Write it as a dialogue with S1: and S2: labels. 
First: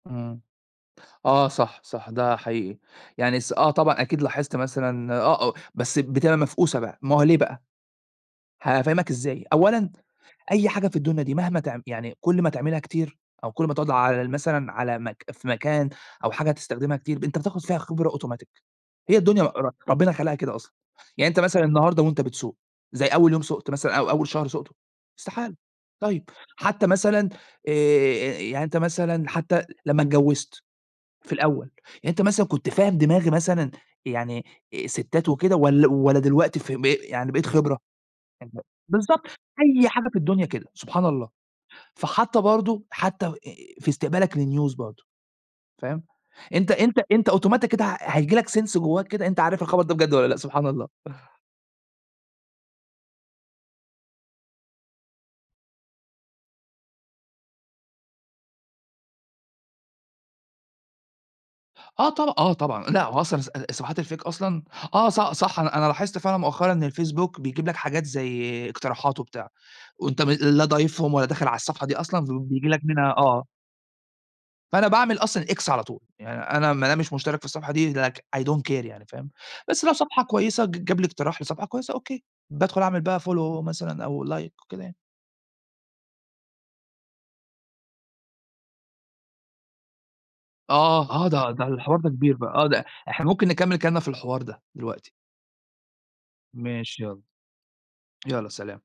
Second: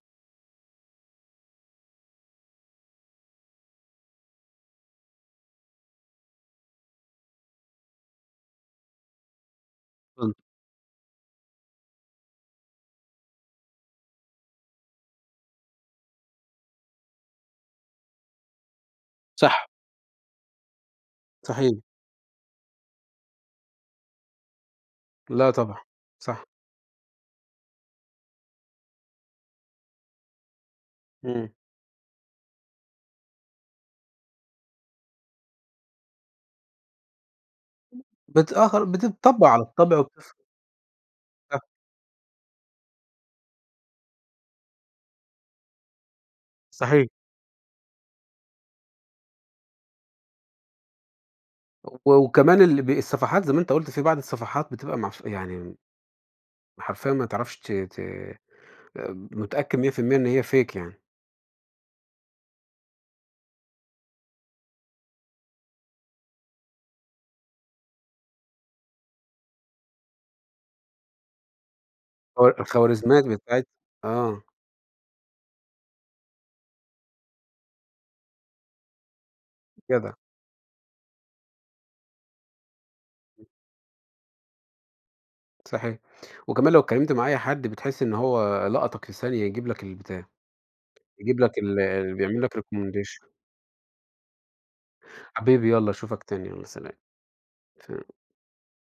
S1: إمم. آه، صح، صح، ده حقيقي. يعني الس آه طبعًا أكيد لاحظت مثلًا، آه، آه بس بتبقى مفقوسة بقى، ما هو ليه بقى؟ هافهمك إزاي، أولًا
S2: اتفضل.
S1: أي حاجة في الدنيا دي مهما تع يعني كل ما تعملها كتير أو كل ما تقعد على ال مثلًا على مك في مكان أو حاجة هتستخدمها كتير، أنت بتاخد فيها خبرة automatic، هي الدنيا
S2: صح.
S1: ر ربنا خلقها كده أصلًا، يعني أنت مثلًا
S2: صحيح.
S1: النهارده وأنت بتسوق زي أول يوم سُقت مثلًا أو أول شهر سُقته؟
S2: لأ
S1: استحالة.
S2: طبعًا،
S1: طيب،
S2: صح.
S1: حتى مثلًا آآ، يعني أنت مثلًا حتى لمّا اتجوزت في
S2: إمم.
S1: الأول، يعني أنت مثلًا كنت فاهم دماغي مثلًا يعني الستات وكده ول والّا دلوقتي ف ب يعني بقيت خبرة؟ أنت
S2: بتاخ
S1: بالضبط.
S2: بتتطبع على
S1: أي
S2: الطبْع
S1: حاجة في
S2: وبتفهم.
S1: الدنيا كده، سبحان الله!
S2: [unintelligible]
S1: فحتى برضو حتى آآ، في استقبالك لnews برضو، فاهم، أنت أنت
S2: صحيح.
S1: أنت automatic كده ه هييجي لك sense جواك كده أنت عارف الخبر ده بجد والّا لأ، سبحان الله!
S2: وكمان ال ب الصفحات زي ما أنت قُلت، في بعض الصفحات بتبقى معف يعني. حرفيًا ما تعرفش ت ت متأكد 100% إن هي fake يعني.
S1: آه طبع آه طبعًا. لأ هو أصلًا ص الصفحات الfake أصلًا آه ص صح أنا أنا لاحظت فعلًا مؤخرًا إن الFacebook بيجيب لك حاجات زي اقتراحات وبتاع، وأنت م لا ضايفهم ولا داخل على الصفحة دي أصلًا
S2: الخو
S1: وبييجي لك منها
S2: الخوارزميات
S1: آه.
S2: بتاعت آه.
S1: فأنا باعمل أصلًا X على طول. يعني أنا ما دام مش مشترك في الصفحة دي Like I don't care يعني، فاهم، بس لو
S2: جدع.
S1: صفحة كويسة ج جاب لي اقتراح لصفحة كويسة أوكي. بادخُل أعمل بقى
S2: [unintelligible]
S1: follow مثلًا أو like وكده يعني.
S2: صحيح. وكمان لو اتكلمت مع أي حد بتحس إن هو لقطك في ثانية، يجيب لك البتاع،
S1: آه، آه
S2: يجيب لك
S1: ده ده الحوار ده
S2: ال
S1: كبير
S2: يعمل
S1: بقى،
S2: لك
S1: آه ده إحنا
S2: recommendation.
S1: ممكن نكمِّل كلامنا في الحوار ده دلوقتي.
S2: حبيبي يالّا أشوفك تاني، يالّا سلام.
S1: ماشي يالّا.
S2: سلام.
S1: يالّا سلام.